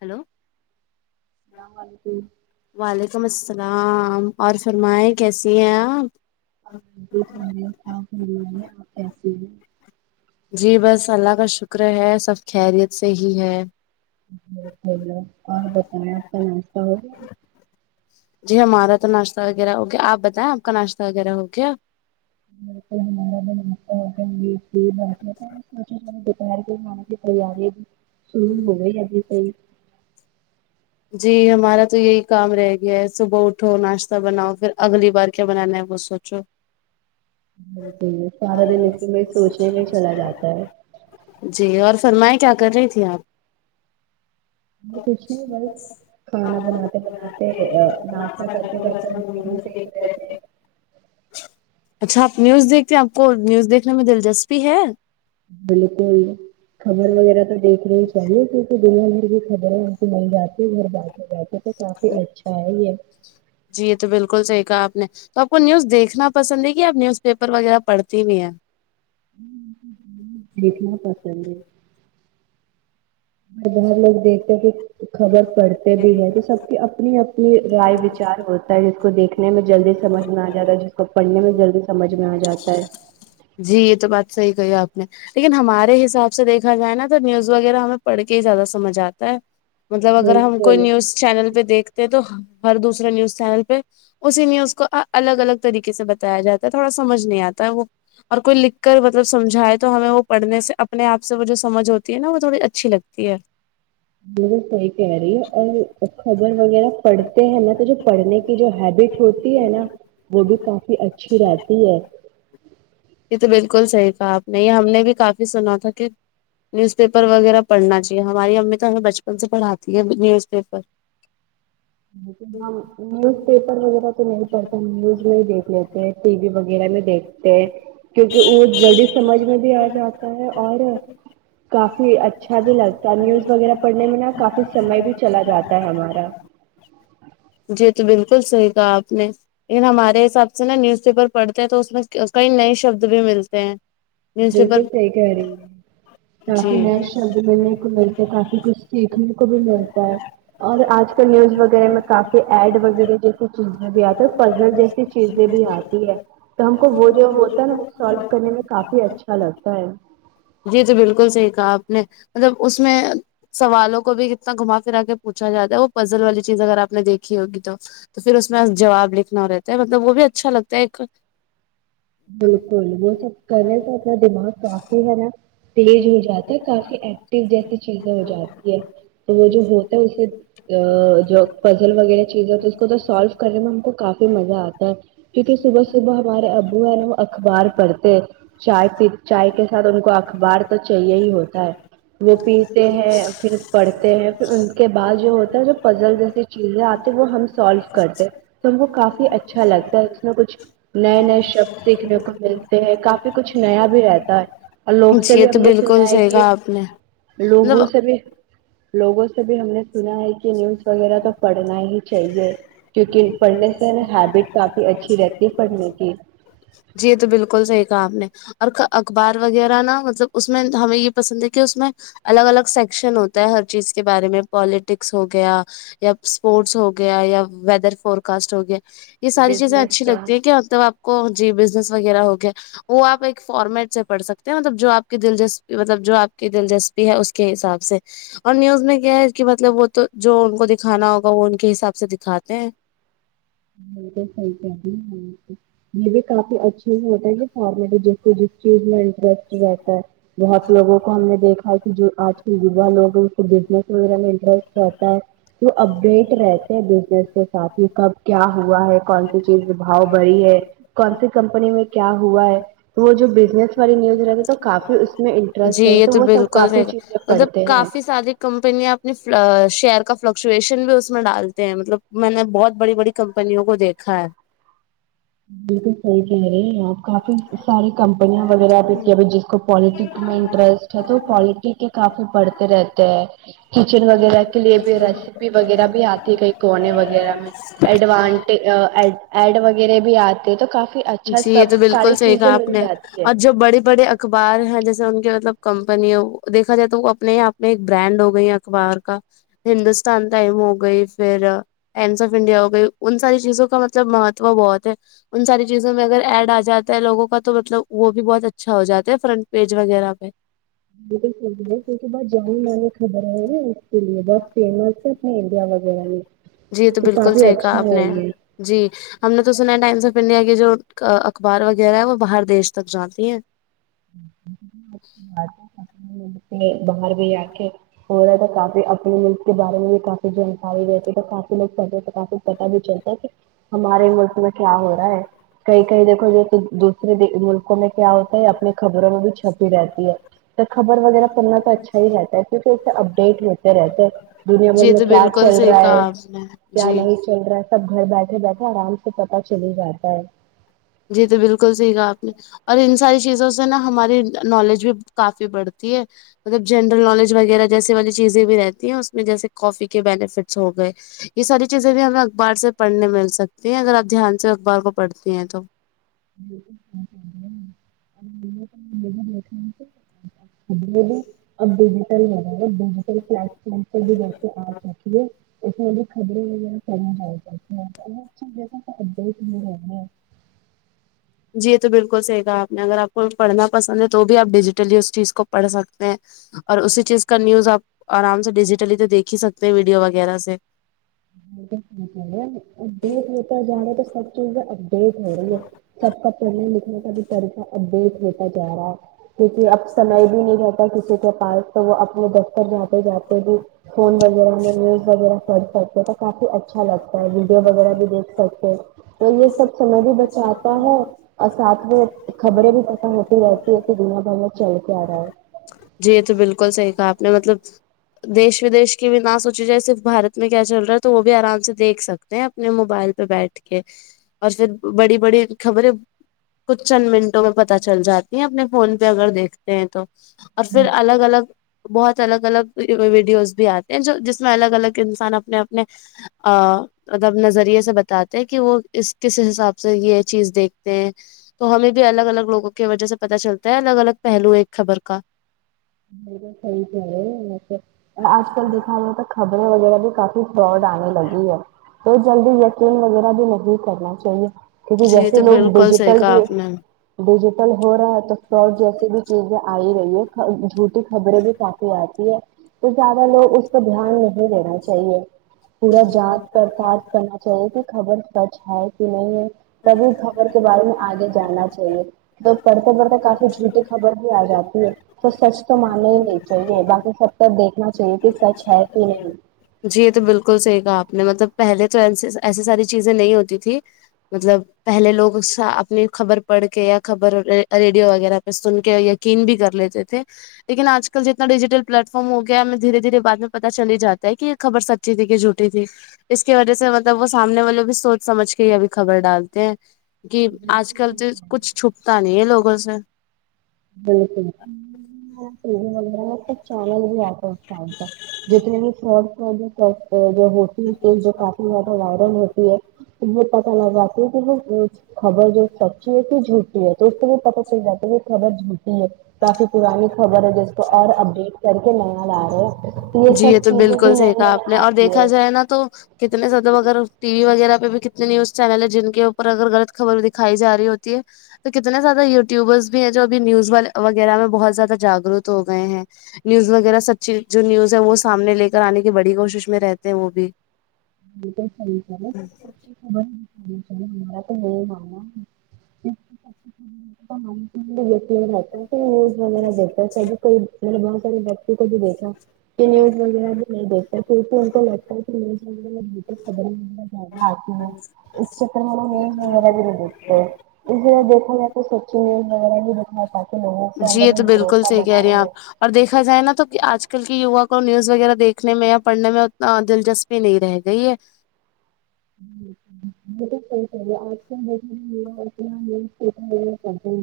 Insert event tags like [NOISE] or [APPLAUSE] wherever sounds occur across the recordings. hello اسلام علیکم وعلیکم السلام اور فرمائے کیسی ہیں آپ میں بھی خیریت آپ بتائیے آپ کسی ہیں جی بس اللہ کا شکر ہے سب خیریت سے ہی ہے لو اور بتائیں آپ کا ناشتہ ہوگیا جی ہمارا تو ناشتہ وغیرہ ہو گیا آپ بتائیں آپ کا ناشتہ وغیرہ ہو گیا [UNINTELLIGIBLE] مادے متا سوچ دوپہر کے کھانے کی تیاری شروع ہو گئی ابھی صئی جی ہمارا تو یہی کام رہ گیا ہے صبح اٹھو ناشتہ بناؤ پھر اگلی بار کیا بنانا ہے وہ اچھا بال سارا دن اسی میں سوچنے میں چلا جاتا ہے جی اور فرمائے کیا کر رہی تھی آپ میں کچھ نہیں بس کھانا بناتے بناتے ناشتہ کرتے کرتے مووی دیکھ رہے تھے اچھا آپ نیوز دیکھتے ہیں آپ کو نیوز دیکھنے میں دلچسپی ہے بالکل خبر وغیرہ تو دیکھنا ہی چاہیے کیونکہ دنیا میں بھی بر ان کو مل جاتی ہے اھر بات ہو جاتی تو کافی اچھا ہے یہ جی یہ تو بالکل صحیح کہا آپ نے تو آپ کو نیوز دیکھنا پسند ہے کہ آپ نیوز پیپر وغیرہ پڑھتی بھی ہیں دیکھنا پسند ہے ب بر لوگ دیکھتے کہ خبر پڑھتے بھی ہے تو سب کی اپنینی رائے وچار ہوتا ہے جس کو دیکنے میں جلدی سمجھ میں آ جاتا ہے جس کو پڑنے میں جلدی سمجھ میں آ جاتا ہے جی یہ تو بات صحیح کہی آپ نے لیکن ہمارے حساب سے دیکھا جائے نا تو نیوز وغیرہ ہمیں پڑھ کے ہی زیادہ سمجھ آتا ہے مطلب اگر ہم کوئی بالکل نیوز چینل پہ دیکھتے ہیں تو ہر دوسرے نیوز چینل پہ اسی میں اس کو الگ الگ طریقے سے بتایا جاتا ہے تھوڑا سمجھ نہیں آتا ہے وہ اور کوئی لکھ کر مطلب سمھائے تو ہمیں وہ پڑھنے سے اپنے آپ سے وہ جو سمجھ ہوتی ہے نا وہ تھوڑی اچھی لگتی ہے بلکل صحی کہہ رہی ہے اور خبر وغیرہ پڑھتے ہیں نا تو جو پڑھنے کے کی جو ہیبٹ ہوتی ہے نا وہ بھی کافی اچھی رہتی ہے یہ تو بالکل صحیح تھا آپ نے یہ ہم نے بھی کافی سنا تھا کہ نیوز پیپر وغیرہ پڑھنا چاہیے ہماری امی تو ہمیں بچپن سے پڑھاتی ہے نیوز پیپر اں نیوز پیپر وغیرہ تو نہیں پڑتے نیوز میں ہی دیکھ لیتے ہیں ٹی وی وغیرہ میں دیکھ کیونکہ وہ جلدی سمجھ میں بھی آ جاتا ہے اور کافی اچھا بھی لگتا ہے نیوز وغیرہ پڑھنے میں نا کافی سمئے بھی چلا جاتا ہے ہمارا جی تو بالکل صحیح کہا آپ نے لیکن ہمارے حساب سے نا نیوز پیپر پڑھتے ہیں تو اس میں کئی نئے شبد بھی ملتے ہیں نیوز پیپر بالکل صحیح کہہ رہی کافی جی نئے شبد ملنے کو ملتے کافی کچھ سیکھنے کو بھی ملتا ہے اور آج کل نیوز وغیرہ میں کافی ایڈ وغیرہ جیسی چیزیں بھی آتی ہے پزل جیسی چیزیں بھی آتی ہے تو ہم کو وہ جو ہوتا ہے نا وہ سولو کرنے میں کافی اچھا لگتا ہے جی تو بالکل صحیح کہا آپ نے مطلب اس میں سوالوں کو بھی کتنا گھما پھررا کے پوچھا جاتا ہے وہ پزل والی چیز اگر آپ نے دیکھی ہوگی تو تو پھر اس میں جواب لکھنا رہتا ہے مطلب وہ بھی اچھا لگتا ہے ایک بالکل وہ سب کریں تو اپنا دماغ کافی ہے نا تیز ہو جاتا ہے کافی ایکٹو جیسی چیزیں ہو جاتی ہے تو وہ جو ہوتا ہے اسے جو پزل وغیرہ چیزیںتی اس کو تو سالو کرنے میں ہم کو کافی مزہ آتا ہے کیونکہ صبح صبح ہمارے ابو ہیں ن وہ اخبار پڑھتے چائے پی چائے کے ساتھ ان کو اخبار تو چاہیے ہی ہوتا ہے وہ پیتے ہیں پھر پڑتے ہیں پھر ان کے بعد جو ہوتا ہے جو پزل جیسی چیزیں آتی وہ ہم سالو کرتے تو ہم وہ کافی اچھا لگتا ہے اس میں کچھ نئے نئے شب کو ملتے ہیں کافی کچھ نیا بھی رہتا ہے اور لوگ سے جی یہ بھی ہم تو نے سنا بالکل ہے صحیح کہ کہا آپ نے لوگوں مطلب سے بھی لوگوں سے بھی ہم نے سنا ہے کہ نیوز وغیرہ تو پڑھنا ہی چاہیے کیونکہ پڑھنے سے نا ہیبٹ کافی اچھی رہتی ہے پڑھنے کی جی یہ تو بالکل صحیح کہا آپ نے اور اخبار وغیرہ نا مطلب اس میں ہمیں یہ پسند ہے کہ اس میں الگ الگ سیکشن ہوتا ہے ہر چیز کے بارے میں پالیٹکس ہو گیا یا اسپورٹس ہو گیا یا ویدر فور کاسٹ ہو گیا یہ ساری چیزیں اچھی بزنس لگتی ہیں کہ مطلب آپ کو جی بزنس وغیرہ ہو گیا وہ آپ ایک فارمیٹ سے پڑھ سکتے ہیں مطلب جو آپ کی دلچسپی مطلب جو آپ کی دلچسپی بھی ہے اس کے حساب سے اور نیوز میں کیا ہے کہ مطلب وہ تو جو ان کو دکھانا ہوگا وہ ان کے حساب سے دکھاتے ہیں [UNINTELLIGIBLE] یہ بھی کافی اچھے ہوتا ہے کہ فارمیٹ جس کو جس چیز میں انٹرسٹ رہتا ہے بہت لوگوں کو ہم نے دیکھا ہے کہ جو آج کل لوگ ہیں اس کو بزنس وغیرہ میں انٹرسٹ رہتا ہے تو اپڈیٹ رہتے ہیں بزنس کے ساتھ ہی کب کیا ہوا ہے کون سی چیز بھؤ بڑی ہے کون سی کمپنی میں کیا ہوا ہے وہ جو بزنس والی نیوز رہتی تو کافی اس میں جی انٹرسٹ رہتا یہ تو وہ سب کافی چیزیں پڑھتے ہیں کمپنییاں اپنی شیئر کا فلکچویشن بھی اس میں ڈالتے ہیں مطلب میں نے بہت بڑی بڑی کمپنیوں کو دیکھا ہے بالکل صحیح کہہ رہے ہے آپ کافی ساری کمپنیاں وغیرہ بھی کی جس کو پالیٹکس میں انٹرسٹ اچھا تو کوالٹی کے کافی بڑھتے رہتے ہیں کچن وغیرہ کے لیے بھی ریسیپی وغیرہ بھی آتی ہے کہیں کونے وغیرہ میں ایڈوانس آ ایڈ ایڈ وغیرہ بھی آتے تو کافی اچھا جی یہ سب تو بالکل ساری صحیح چیزیں کہا آپ مل نے جاتی ہے اور جو بڑے بڑے اخبار ہے جیسے ان کی مطلب کمپنی ہے دیکھا جائے تو وہ اپنے یہاں اپ میں ایک برانڈ ہو گئی ہیں اخبار کا ہندوستان ٹائم ہو گئی فر ٹمس آف انڈیا ہو گئی ان ساری چیزوں کا مطلب مہتو بہت ہے ان ساری چیزوں میں اگر ایڈ آ جاتا ہے لوگوں کا تو مطلب وہ بھی بہت اچھا ہو جا ہے فرنٹ پیج وغیرہ پہ بالکل س کیہ بہت جان مانی خبر ہے نا اس کے لیے بہت فیمس ہے اپنا انڈیا میں جی یہ تو بالکل کافی صحیح کہا اچھا آپ ہے نے یہ جی ہم نے تو سنا ہے ٹائمس آف انڈیا کے جو آ اخبار وغیرہ ہے وہ باہر دیش تک جانی ہیں باہر بھی آ کے ہو رہا تھا کافی اپنے کے بارے میں بھی کافی جانکاری رہتی ہے تو کافی لوگ چڑتے تو کافی پتا بھی چلتا س ہمارے ملک میں کیا ہو رہا ہے کہیں کہیں دیکھو جو دوسرے ملکوں میں کیا ہوتا ہے اپنے خبروں میں بھی چھپی رہتی ہے تو خبر وغیرہ پڑھنا تو اچھا ہی رہتا ہے کیونکہ اس سے اپڈیٹ ہوتے رہتے ہیں دنیا بھر جی میں تو کیا بالکل چل صحیح رہا ہے کہا آپ نے کیا جی نہیں چل رہا ہے سب گھر بیٹھے بیٹھے آرام سے پتاہ چل ہی جاتا ہے جی تو بالکل صحیح کہہ آپ نے اور ان ساری چیزوں سے نا ہماری نالج بھی کافی بڑھتی ہے مطلب جنرل نالج وغیرہ جیسے والی چیزیں بھی رہتی ہیں اس میں جیسے کافی کے بینیفٹس ہو گئے یہ ساری چیزیں بھی ہمیں اخبار سے پڑھنے میں مل سکتی ہیں اگر آپ دھیان سے اخبار کو پڑھتی ہیں تو [UNINTELLIGIBLE] اب ڈیجیٹل وغیرہ ڈیجیٹل پلیٹ فارم پر بھی جیسے آ سکے اس لیے خبریں و پڑھنا چاہتے [UNINTELLIGIBLE] جی یہ تو بالکل صحیح کہہ آپ نے اگر آپ کو پڑھنا پسند ہے تو بھی آپ ڈیجیٹلی اس چیز کو پڑھ سکتے ہیں اور اسی چیز کا نیوز آپ آرام سے ڈیجیٹلی تو دیکھ ہی سکتے ہیں ویڈیو وغیرہ سے وہ تو ٹھیک ہے اپڈیٹ ہوتا جا رہا ہے تو سب چیز اپڈیٹ ہو رہی ہے سب کا پڑھنے لکھنے کا بھی طریقہ اپڈیٹ ہوتا جا رہا ہے کیونکہ اب سمجھ بھی نہیں رہتا اور کسی کے پاس تو وہ اپنے دفتر جاتے جاتے بھی فون وغیرہ میں نیوز وغیرہ پڑ سکتے کافی اچھا لگتا ہے ویڈیو وغیرہ بھی دیکھ سکتے تو یہ سب سمجھ بھی اجاتا ہے اور ساتھ میں خبریں بھی پتہ ہوتی رہتی ہے کہ دنیا بھر میں چل کے آ رہا ہے جی یہ تو بالکل صحیح کہا آپ نے مطلب دیش ودیش کی بھی نہ سونچی جائے صرف بارت میں کیا چل رہا ہے تو وہ بھی آرام سے دیکھ سکتے اپنے موبائل پہ بیٹھ کے اور پھر بڑی بڑی خبریں کچھ چند منٹوں میں پتہ چل جاتی ہیں اپنے فون پہ اگر دیکھتے ہیں تو اور پھر الگ الگ بہت الگ الگ ویڈیوز بھی آتے ہیں جو جس میں الگ الگ انسان اپنے اپنے آ مطلب نظریے سے بتاتے ہیں کہ وہ اس کس حساب سے یہ چیز دیکھتے تو ہمیں بھی الگ الگ لوگوں کی وجہ سے پت چلتا ہے الگ الگ پہلو ہے ایک خبر کا بالکل صحیح کہ راہےمطلب ویسے آج کل دیکھا ہا تو خبریں وغیرہ بھی کافی فاڈ آنے لگی ہے تو جلدی یقین وغیرہ بھی نہیں کرنا چاہیے کیونکہ جی تو جیسے لوگ بالکل صحیح ڈیجیٹل کہا بھی آپ نے ڈیجیٹل ہو رہا ہے تو فراڈ جیسی بھی چیزیں آ ہی رہی ہے خبریں بھی کافی آتی ہے تو زیادہ لوگ اس پر دھیان نہیں دینا چاہیے پورا جان برتال کرنا چاہیے کہ خبر سچ ہے کہ نہیں ہے تبھی خبر کے بارے میں آگے جاننا چاہیے تو پڑھتے پڑھتے کافی جھوٹی خبر بھی آ جاتی ہے تو سچ تو ماننا ہی نہیں چاہیے باقی سب تب دیکھنا چاہیے کہ سچ ہے کہ نہیں جی یہ تو بالکل صحیح کہا آپ نے مطلب پہلے تو ایسی ساری چیزیں نہیں ہوتی تھی مطلب پہلے لوگ اپنی خبر پڑھ کے یا خبر ریڈیو وغیرہ پہ سن کے یا یقین بھی کر لیتے تھے لیکن آج کل جتنا ڈیجیٹل پلیٹ فارم ہو گیا ہے ہمیں دھیرے دھیرے بعد میں پاتا چال ہی جاتا ہے کی خبر سچی تھی کہ جھوٹی تھی اس کی وجہ سے مطلب وہ سامنے والے بھی سونچ سمجھ کے یہ ابھی خبر ڈالتے ہیں کہ آج کل سے کچھ چھپتا نہیں ہے لوگوں سے بالکل چینل بھی آتا ہے اس ٹائم کا جتنے بھی فروڈ جو ہوتی پیج جو کافی زیادہ وائرل ہوتی ہے یہ پتا لگا تے ہے وہ خبر جو سچی ہے کہ جھوٹٹی ہے تو است بھی پتا چل جاتا ہے کہ خبر سچی ہے کافی پرانی خبر ہے جس کو اور اپڈیٹ کر کے نیا لا رہے ہیں جی یہ سب تو چیزیں بھی بالکل نئی سیکھا نئی آپ نے آ اور رہی دیکھا ہے جائے نا تو کتنے زیادہ اگر ٹی وی وغیرہ پہ بھی کتنے نیوز چینل ہے جن کے اوپر اگر غلط خبر دکھائی رہی ہوتی ہے تو کتنے زیادہ یوٹیوبرس بھی ہیں جو ابھی نیوز والے وغیرہ میں بہت زیادہ جاگروت ہو گئے ہیں نیوز وغیرہ سچی جو نیوز ہے وہ سامنے لے کر آنے کی بڑی کوشش میں رہتے ہیں وہ بھی یہ تو صحیح کہا آپ نے [UNINTELLIGIBLE] [UNINTELLIGIBLE] میں نے بہت سارے بچوں کو بھی دیکھا کہ نیوز وغیرہ بھی نہیں دیکھتا اس میں ان کو لگتا ہے کی [UNINTELLIGIBLE] اس چکر میں وہ نیوز وغیرہ بھی نہیں دیکھتے اس طرح دیکھا جائے تو سوچ وغیرہ بھی دیکھنا چاہے لوگوں کے جی یہ اندر بھی تو بالکل بھروسہ صحیح کہہ بنا رہی ہیں آپ رہے اور دیکا جائے نا تو آج کل کی یوا کو نیوز وغیرہ دیکھنے میں یا پڑھنے میں اتنا دلچسپی نہیں رہ گئی ہے یہ تو سہی کہ رہی ہے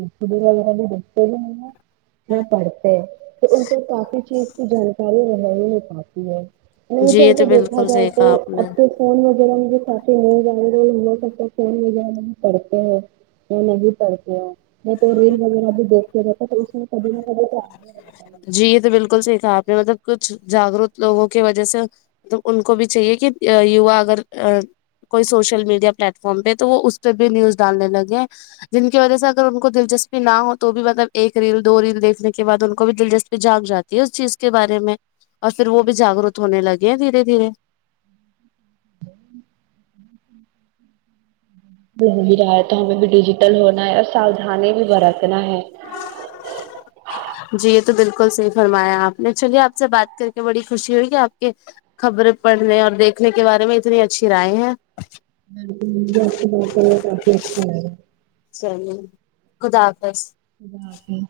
[UNINTELLIGIBLE] ویڈیو وغیرہ دیکھتے بھی نہیں ہے وہ پڑھتے ہیں تو ان پر کافی چیز کی جانکاری رہنے نہیں پاتی ہے نہیں جی تو یہ ایسا دیکھا بالکل جائے صحیح تو کہا آپ نے اب تو فون وغیرہ مجھے [UNINTELLIGIBLE] میں تو ریل وغیرہ بھی دیکھتے رہتے تو اس نے کبھی نہ کبھی تو آ جی یہ تو بالکل صحیح کہا آپ نے مطلب کچھ جاگروت لوگوں کی وجہ سے تو ان کو بھی چاہیے کہ یوا اگر کوئی سوشل میڈیا پلیٹ فارم پہ تو وہ اس پہ بھی نیوز ڈالنے لگے ہیں جن کی وجہ سے اگر ان کو دلچسپی نہ ہو تو بھی مطلب ایک ریل دو ریل دیکھنے کے بعد ان کو کو بھی دلچسپی جھاگ جاتی ہے اس چیز کے بارے میں اور پھر وہ بھی جاگروت ہونے لگے ہیں دھیرے دھیرے بھی رہتا ہے تو ہمیں بھی ڈیجیٹل ہونا ہے اور ساودھانی بھی برتنا ہے جی یہ تو بالکل صحیح فرمایا آپ نے چلیے آپ سے بات کر کے بڑی خوشی ہوگی آپ کے خبریں پڑھنے اور دیکھنے کے بارے میں اتنی اچھی رائیں ہیں ہاں مجھےبھی آپ سے بات کرکے کافی اچھا لگا صحیح خدا حافظ خدا حافظ